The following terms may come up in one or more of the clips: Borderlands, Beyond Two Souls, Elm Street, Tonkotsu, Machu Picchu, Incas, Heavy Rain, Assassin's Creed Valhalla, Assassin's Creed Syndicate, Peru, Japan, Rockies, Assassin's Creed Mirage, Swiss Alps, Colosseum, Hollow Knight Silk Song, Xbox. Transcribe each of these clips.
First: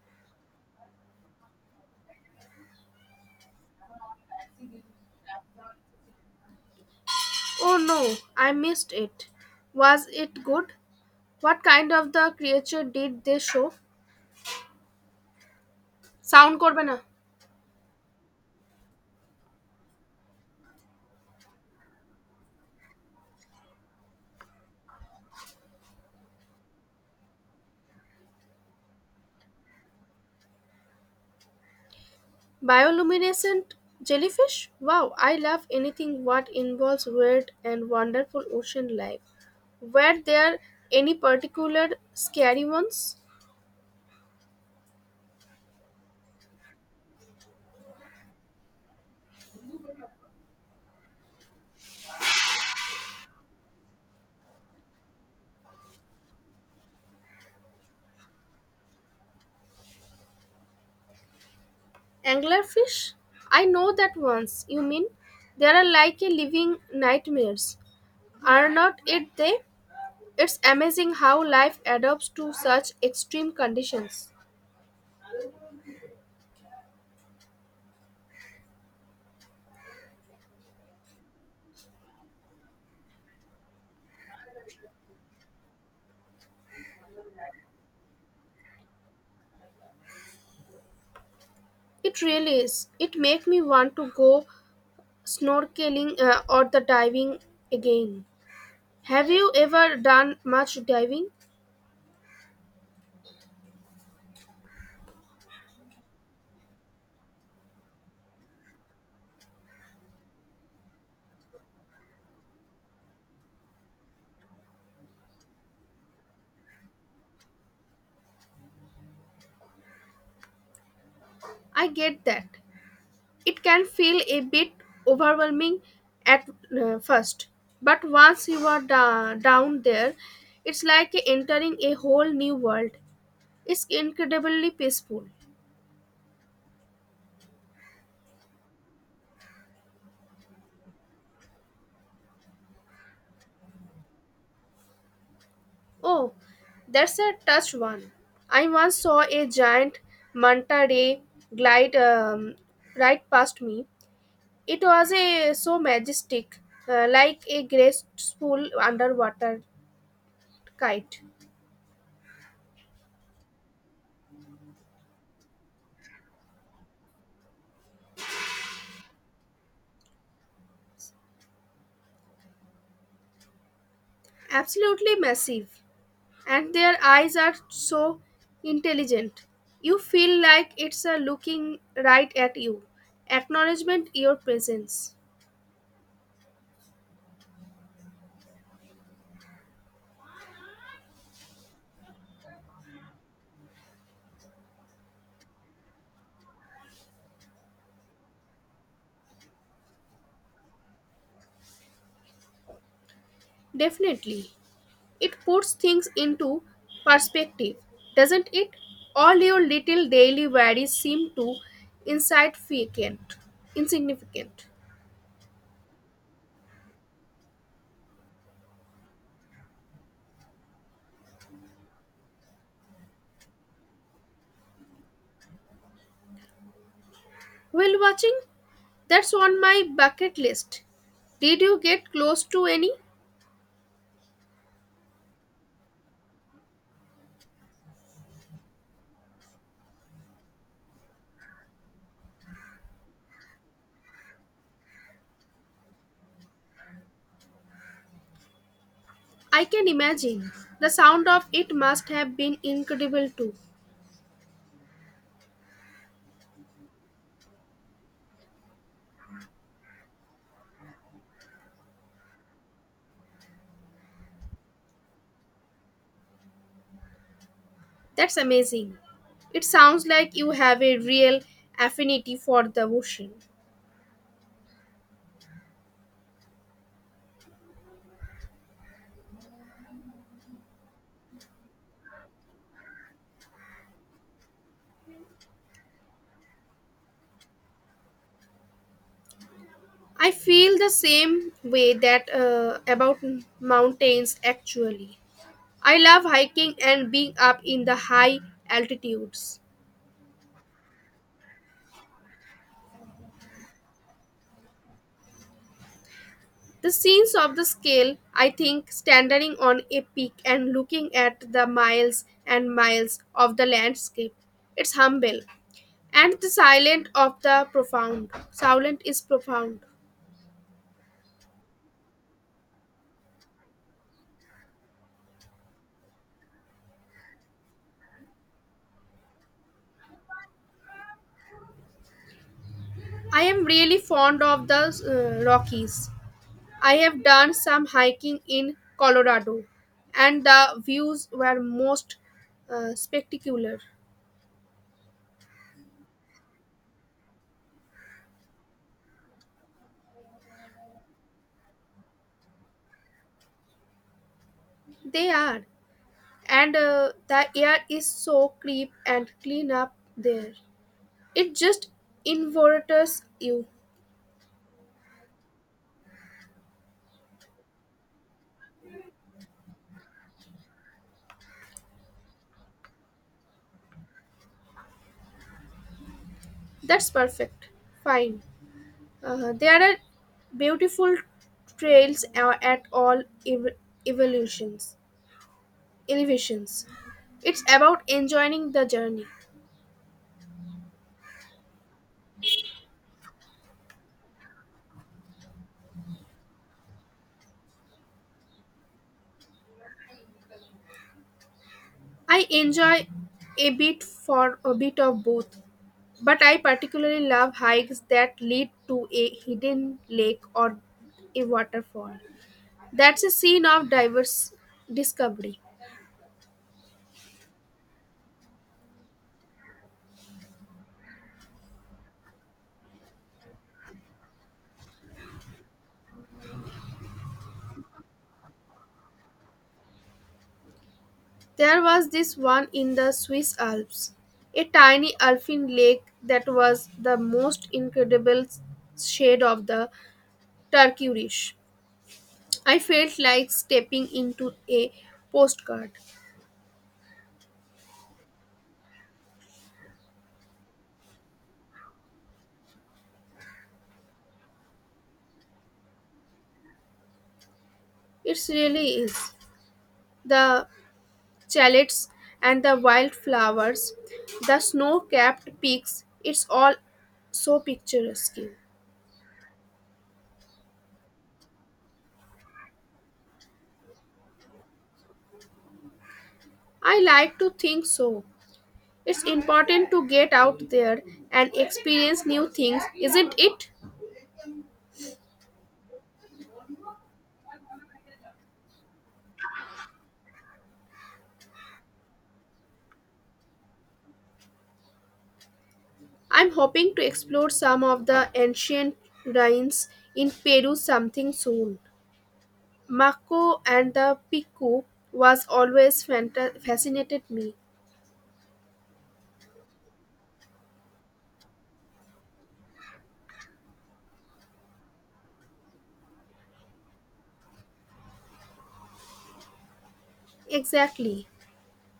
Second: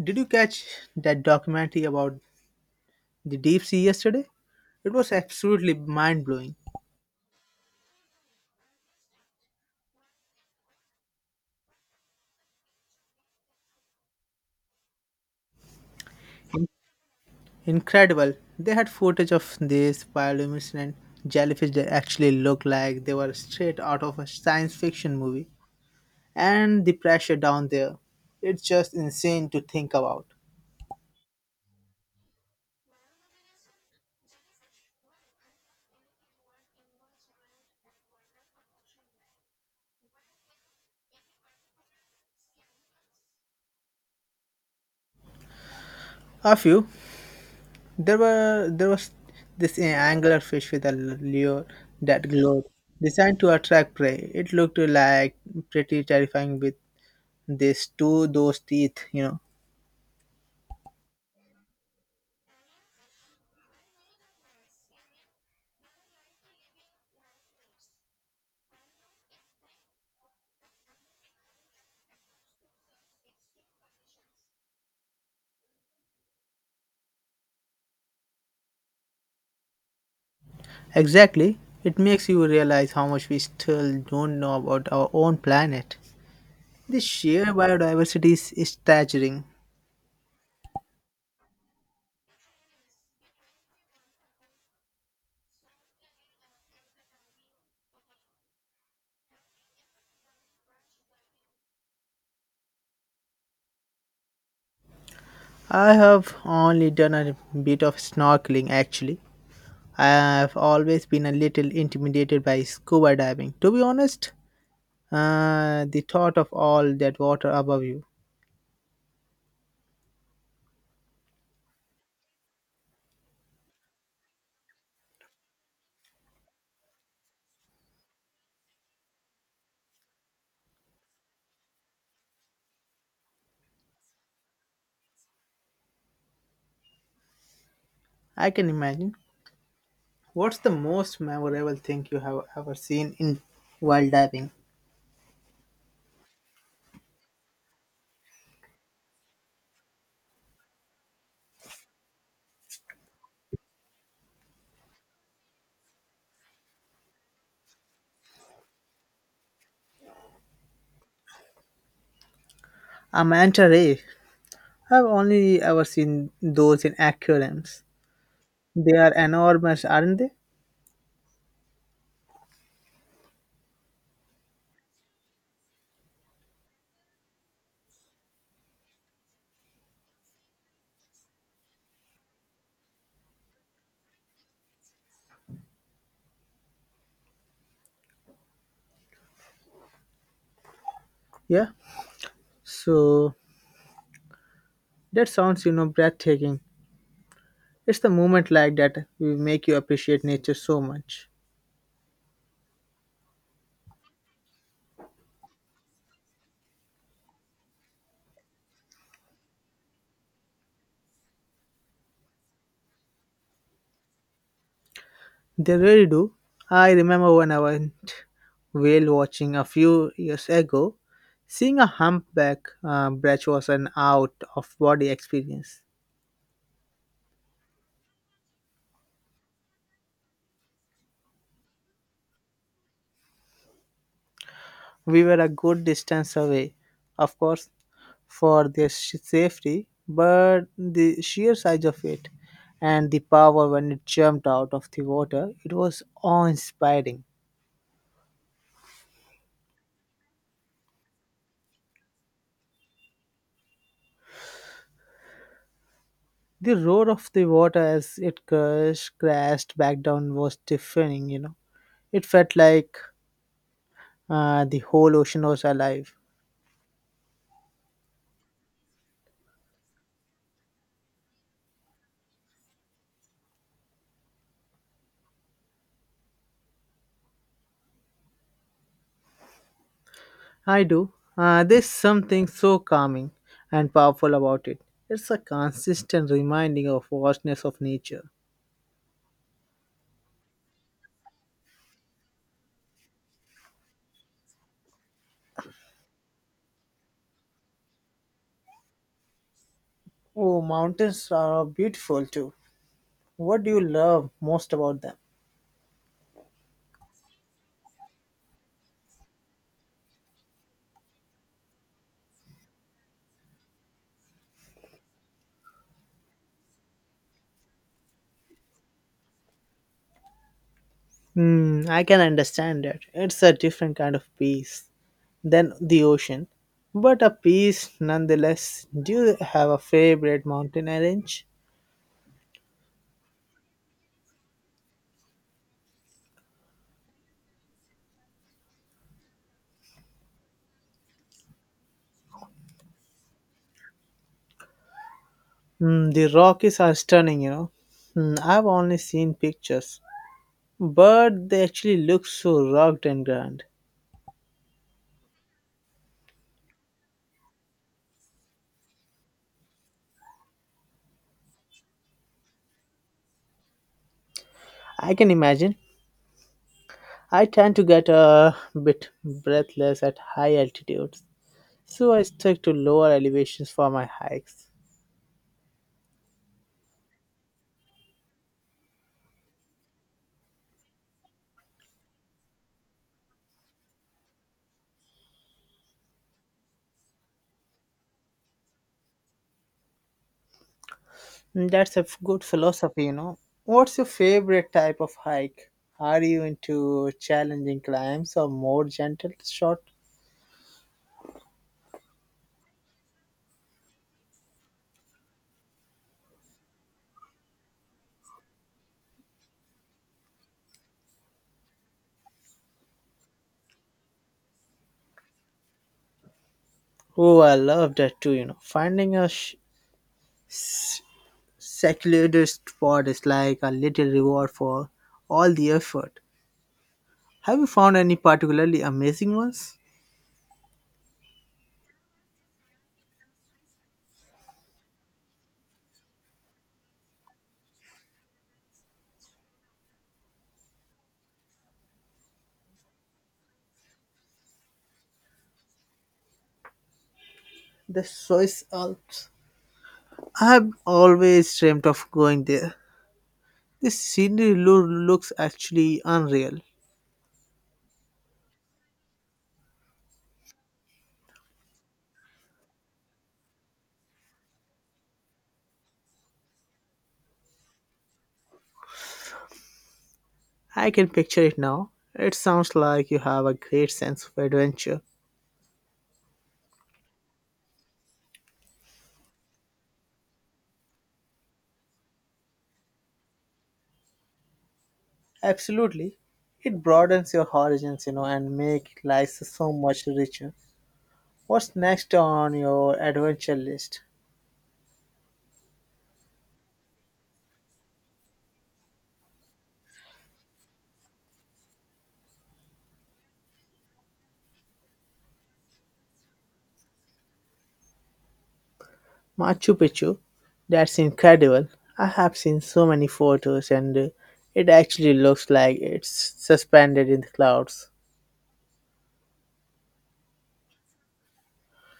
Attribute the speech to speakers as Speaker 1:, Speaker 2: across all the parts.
Speaker 1: Did you catch that documentary about the deep sea yesterday? It was absolutely mind blowing.
Speaker 2: Oh no, I missed it. Was it good? What kind of the creature did they show? Sound করবে না
Speaker 1: Incredible. They had footage of these bioluminescent jellyfish that actually looked like they were straight out of a science fiction movie. And the pressure down there, it's just insane to think about.
Speaker 2: bioluminescent jellyfish wow I love anything what involves weird and wonderful ocean life were there any particular scary ones
Speaker 1: A few. There was this angler fish with a lure that glowed, designed to attract prey. It looked like pretty terrifying with those teeth, you know.
Speaker 2: anglerfish I know that ones you mean they are like a living nightmares are not it they it's amazing how life adapts to such extreme conditions.
Speaker 1: Exactly. It makes you realize how much we still don't know about our own planet. The sheer biodiversity is staggering.
Speaker 2: It really is. It makes me want to go snorkeling or the diving again. Have you ever done much diving?
Speaker 1: I have only done a bit of snorkeling actually. I've always been a little intimidated by scuba diving. To be honest, the thought of all that water above you.
Speaker 2: I get that. It can feel a bit overwhelming at first, but once you are down there, it's like entering a whole new world. It's incredibly peaceful.
Speaker 1: I can imagine. What's the most memorable thing you have ever seen in while diving?
Speaker 2: Oh, that's a touch one. I once saw a giant manta ray glide right past me. It was a so majestic, like a graceful underwater kite.
Speaker 1: A manta ray. I've only ever seen those in aquariums. They are enormous, aren't they?
Speaker 2: Absolutely massive, and their eyes are so intelligent. You feel like it's a looking right at you. Acknowledgement your presence.
Speaker 1: Yeah. So that sounds, breathtaking. It's the moment like that will make you appreciate nature so much.
Speaker 2: Definitely. It puts things into perspective, doesn't it? All your little daily worries seem to insignificant. Insignificant.
Speaker 1: They really do. I remember when I went whale watching a few years ago, seeing a humpback brach was an out of body experience.
Speaker 2: Whale watching? That's on my bucket list. Did you get close to any?
Speaker 1: We were a good distance away, of course, for their safety, but the sheer size of it and the power when it jumped out of the water, it was awe inspiring.
Speaker 2: I can imagine. The sound of it must have been incredible too.
Speaker 1: The roar of the water as it crashed back down was deafening, you know. It felt like the whole ocean was alive.
Speaker 2: That's amazing. It sounds like you have a real affinity for the ocean.
Speaker 1: I do. There's something so calming and powerful about it. It's a consistent reminding of vastness of nature.
Speaker 2: I feel the same way that about mountains actually. I love hiking and being up in the high altitudes.
Speaker 1: Oh, mountains are beautiful too. What do you love most about them?
Speaker 2: The scenes of the scale, I think, standing on a peak and looking at the miles and miles of the landscape. It's humble. And the silent of the profound. Silent is profound.
Speaker 1: Hmm, I can understand that. It's a different kind of peace than the ocean, but a peace nonetheless. Do you have a favorite mountain range?
Speaker 2: I am really fond of the Rockies. I have done some hiking in Colorado, and the views were most spectacular.
Speaker 1: Hmm, the Rockies are stunning, you know. Hmm, I've only seen pictures, but they actually look so rugged and grand.
Speaker 2: They are, and the air is so crisp and clean up there. It just invigorates you.
Speaker 1: I can imagine. I tend to get a bit breathless at high altitudes, so I stick to lower elevations for my hikes.
Speaker 2: That's perfect. Fine. There are beautiful trails at all evolutions, elevations. It's about enjoying the journey.
Speaker 1: Mm, that's a good philosophy, you know. What's your favorite type of hike? Are you into challenging climbs or more gentle short?
Speaker 2: I enjoy a bit of both, but I particularly love hikes that lead to a hidden lake or a waterfall. That's a scene of diverse discovery.
Speaker 1: Oh, I love that too, you know. Finding a secluded spot is like a little reward for all the effort. Have you found any particularly amazing ones?
Speaker 2: There was this one in the Swiss Alps, a tiny alpine lake that was the most incredible shade of the turquoise. I felt like stepping into a postcard.
Speaker 1: The Swiss Alps. I've always dreamt of going there. This scenery looks actually unreal.
Speaker 2: It really is. The chalets and the wildflowers, the snow capped peaks, it's all so picturesque.
Speaker 1: I can picture it now. It sounds like you have a great sense of adventure.
Speaker 2: I like to think so. It's important to get out there and experience new things, isn't it?
Speaker 1: Absolutely. It broadens your horizons, you know, and make life so much richer. What's next on your adventure list?
Speaker 2: I'm hoping to explore some of the ancient ruins in Peru something soon. Mako and the Piku was always fascinated me.
Speaker 1: Machu Picchu. That's incredible. I have seen so many photos and it actually looks like it's suspended in the clouds.
Speaker 2: Exactly.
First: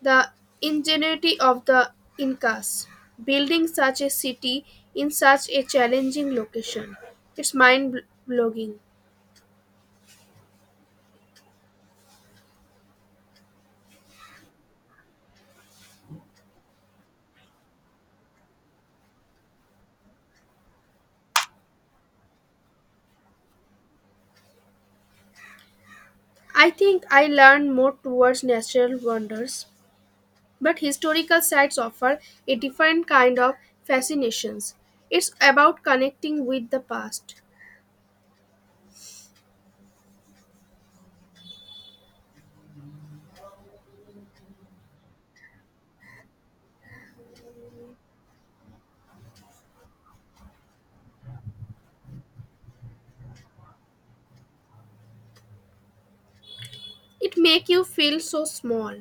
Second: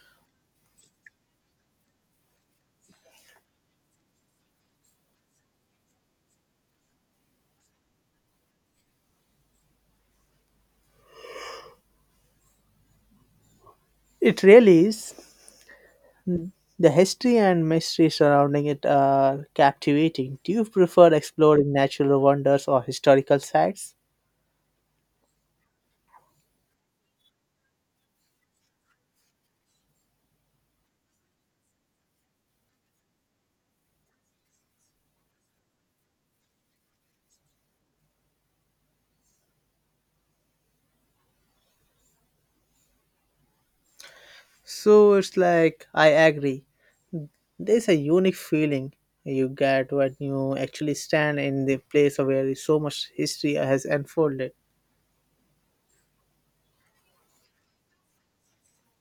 Speaker 2: The ingenuity of the Incas building such a city in such a challenging location. It's mind blogging.
Speaker 1: It really is. The history and mystery surrounding it are captivating. Do you prefer exploring natural wonders or historical sites?
Speaker 2: I think I learn more towards natural wonders, but historical sites offer a different kind of fascinations. It's about connecting with the past.
Speaker 1: So it's like, I agree. There's a unique feeling you get when you actually stand in the place where so much history has unfolded.
Speaker 2: It makes you feel so small,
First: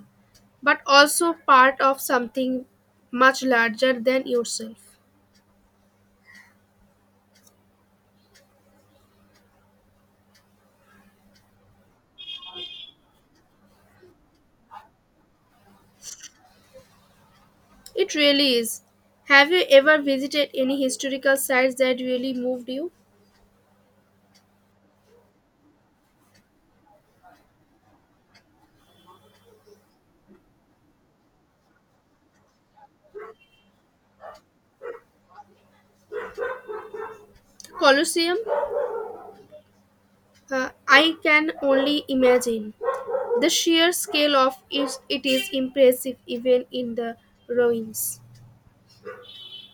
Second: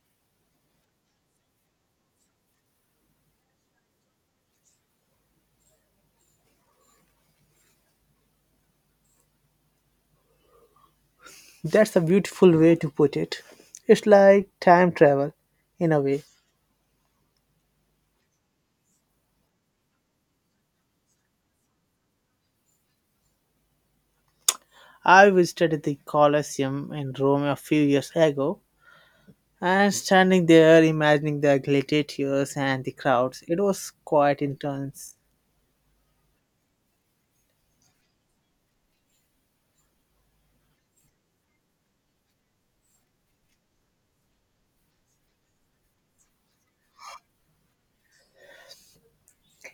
Speaker 2: but also part of something much larger than yourself.
Speaker 1: That's a beautiful way to put it. It's like time travel, in a way.
Speaker 2: It really is. Have you ever visited any historical sites that really moved you?
Speaker 1: I visited the Colosseum in Rome a few years ago. And standing there, imagining the gladiators and the crowds, it was quite intense.
Speaker 2: Colosseum? I can only imagine. The sheer scale of it, it is impressive even in the ruins.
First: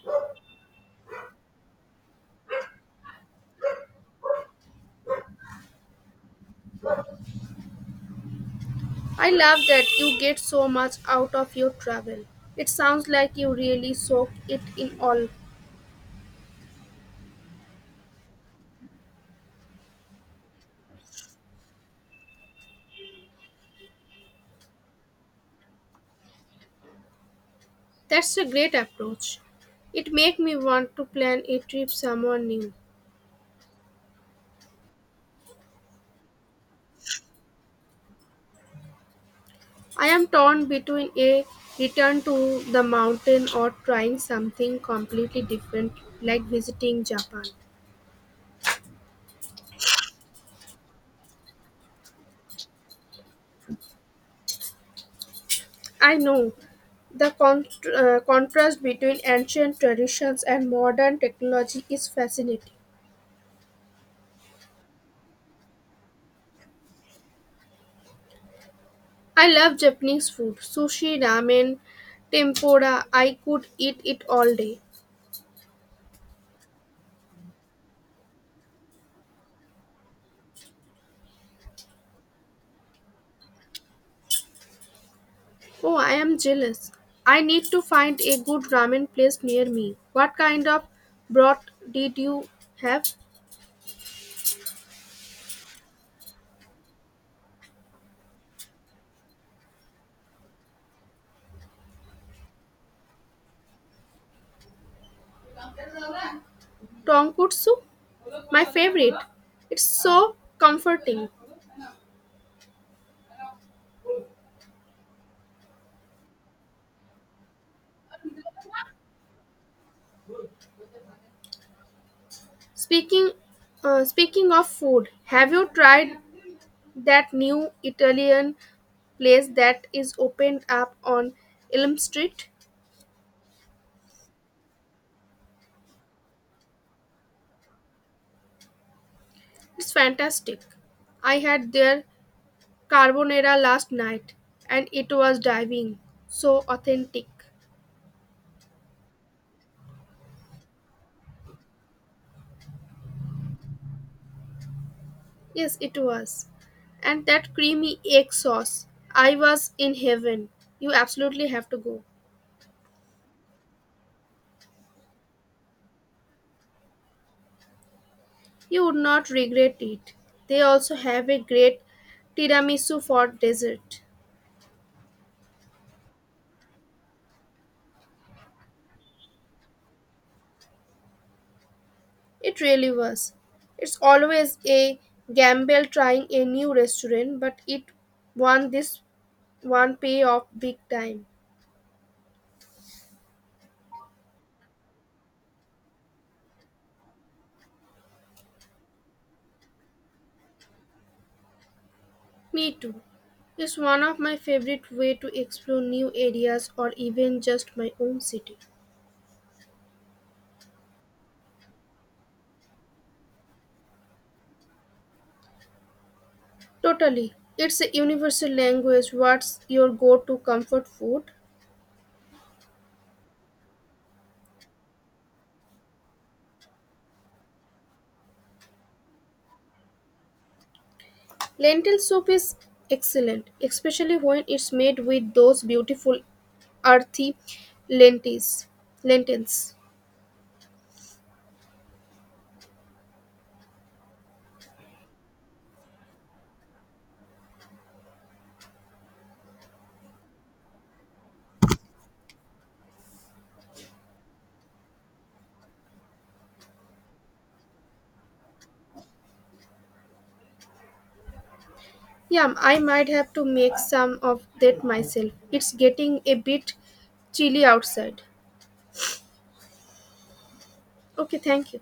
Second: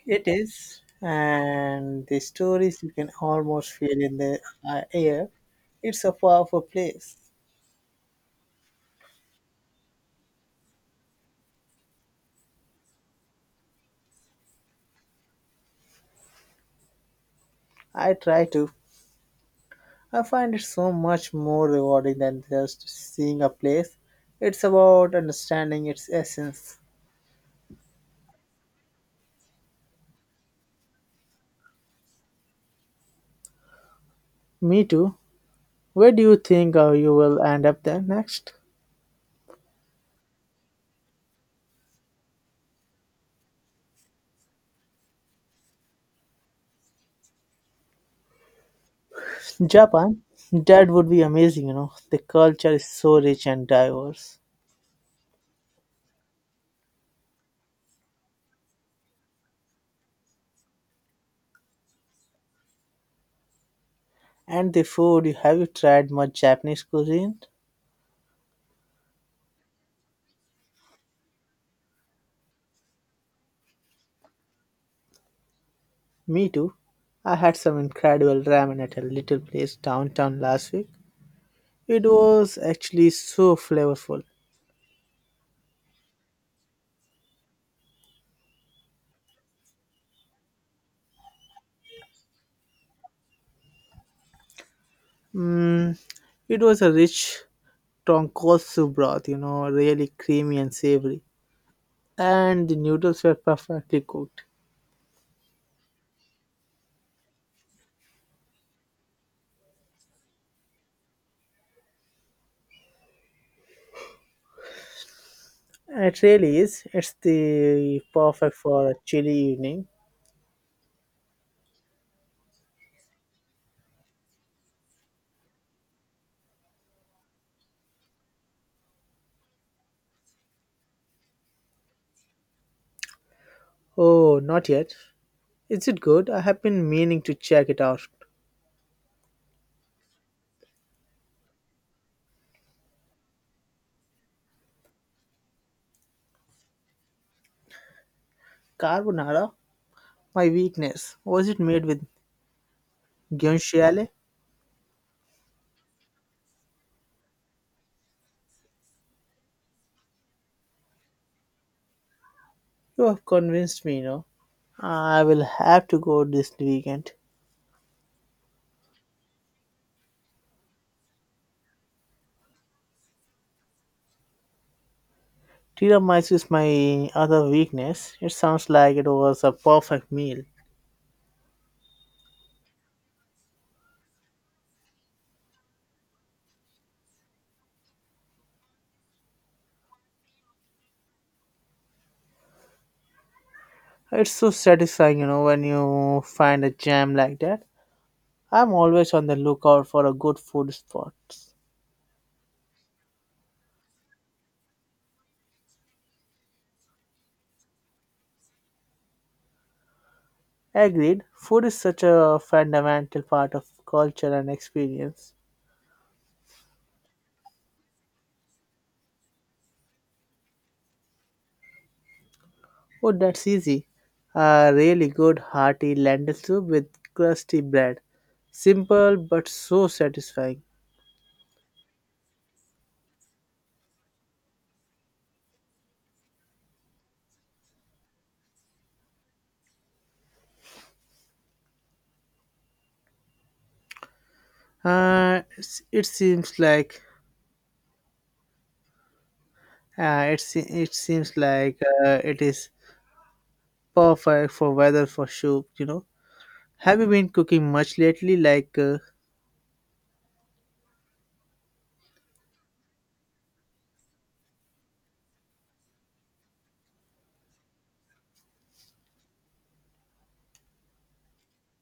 Speaker 1: It is. And the stories you can almost feel in the air. It's a powerful place.
Speaker 2: I love that you get so much out of your travel. It sounds like you really soak it in all.
Speaker 1: I try to. I find it so much more rewarding than just seeing a place. It's about understanding its essence.
Speaker 2: That's a great approach. It makes me want to plan a trip somewhere new.
Speaker 1: Me too. Where do you think you will end up then next?
Speaker 2: I am torn between a return to the mountain or trying something completely different like visiting Japan.
Speaker 1: Japan, that would be amazing, you know. The culture is so rich and diverse.
Speaker 2: I know the con- contrast between ancient traditions and modern technology is fascinating.
Speaker 1: And the food, have you tried much Japanese cuisine?
Speaker 2: I love Japanese food sushi, ramen, tempura. I could eat it all day.
Speaker 1: Me too. I had some incredible ramen at a little place downtown last week. It was actually so flavorful.
Speaker 2: Oh, I am jealous. I need to find a good ramen place near me. What kind of broth did you have?
Speaker 1: Mm, it was a rich tonkotsu broth, you know, really creamy and savory. And the noodles were perfectly cooked.
Speaker 2: Tonkotsu? My favorite. It's so comforting.
Speaker 1: It really is. It's the perfect for a chilly evening.
Speaker 2: Speaking speaking of food, have you tried that new Italian place that is opened up on Elm Street?
Speaker 1: Oh, not yet. Is it good? I have been meaning to check it out.
Speaker 2: It's fantastic. I had their carbonara last night and it was diving so authentic.
Speaker 1: Carbonara? My weakness. Was it made with guanciale?
Speaker 2: Yes it was, and that creamy egg sauce, I was in heaven. You absolutely have to go.
Speaker 1: You have convinced me, you know. I will have to go this weekend.
Speaker 2: You would not regret it. They also have a great tiramisu for dessert.
Speaker 1: Tiramisu is my other weakness. It sounds like it was a perfect meal.
Speaker 2: It really was. It's always a gamble trying a new restaurant, but it won, this one pay off big time.
Speaker 1: It's so satisfying, you know, when you find a gem like that. I'm always on the lookout for a good food spot.
Speaker 2: Me too. It's one of my favorite way to explore new areas or even just my own city.
Speaker 1: Agreed, food is such a fundamental part of culture and experience.
Speaker 2: Totally. It's a universal language. What's your go-to comfort food?
Speaker 1: Oh, that's easy. A really good hearty lentil soup with crusty bread. Simple but so satisfying.
Speaker 2: Lentil soup is excellent, especially when it's made with those beautiful earthy lentils. Lentils.
Speaker 1: It's- it seems like it seems like it is perfect for weather for soup. You know, have you been cooking much lately?
Speaker 2: Yeah, I might have to make some of that myself. It's getting a bit chilly outside. Okay, thank you.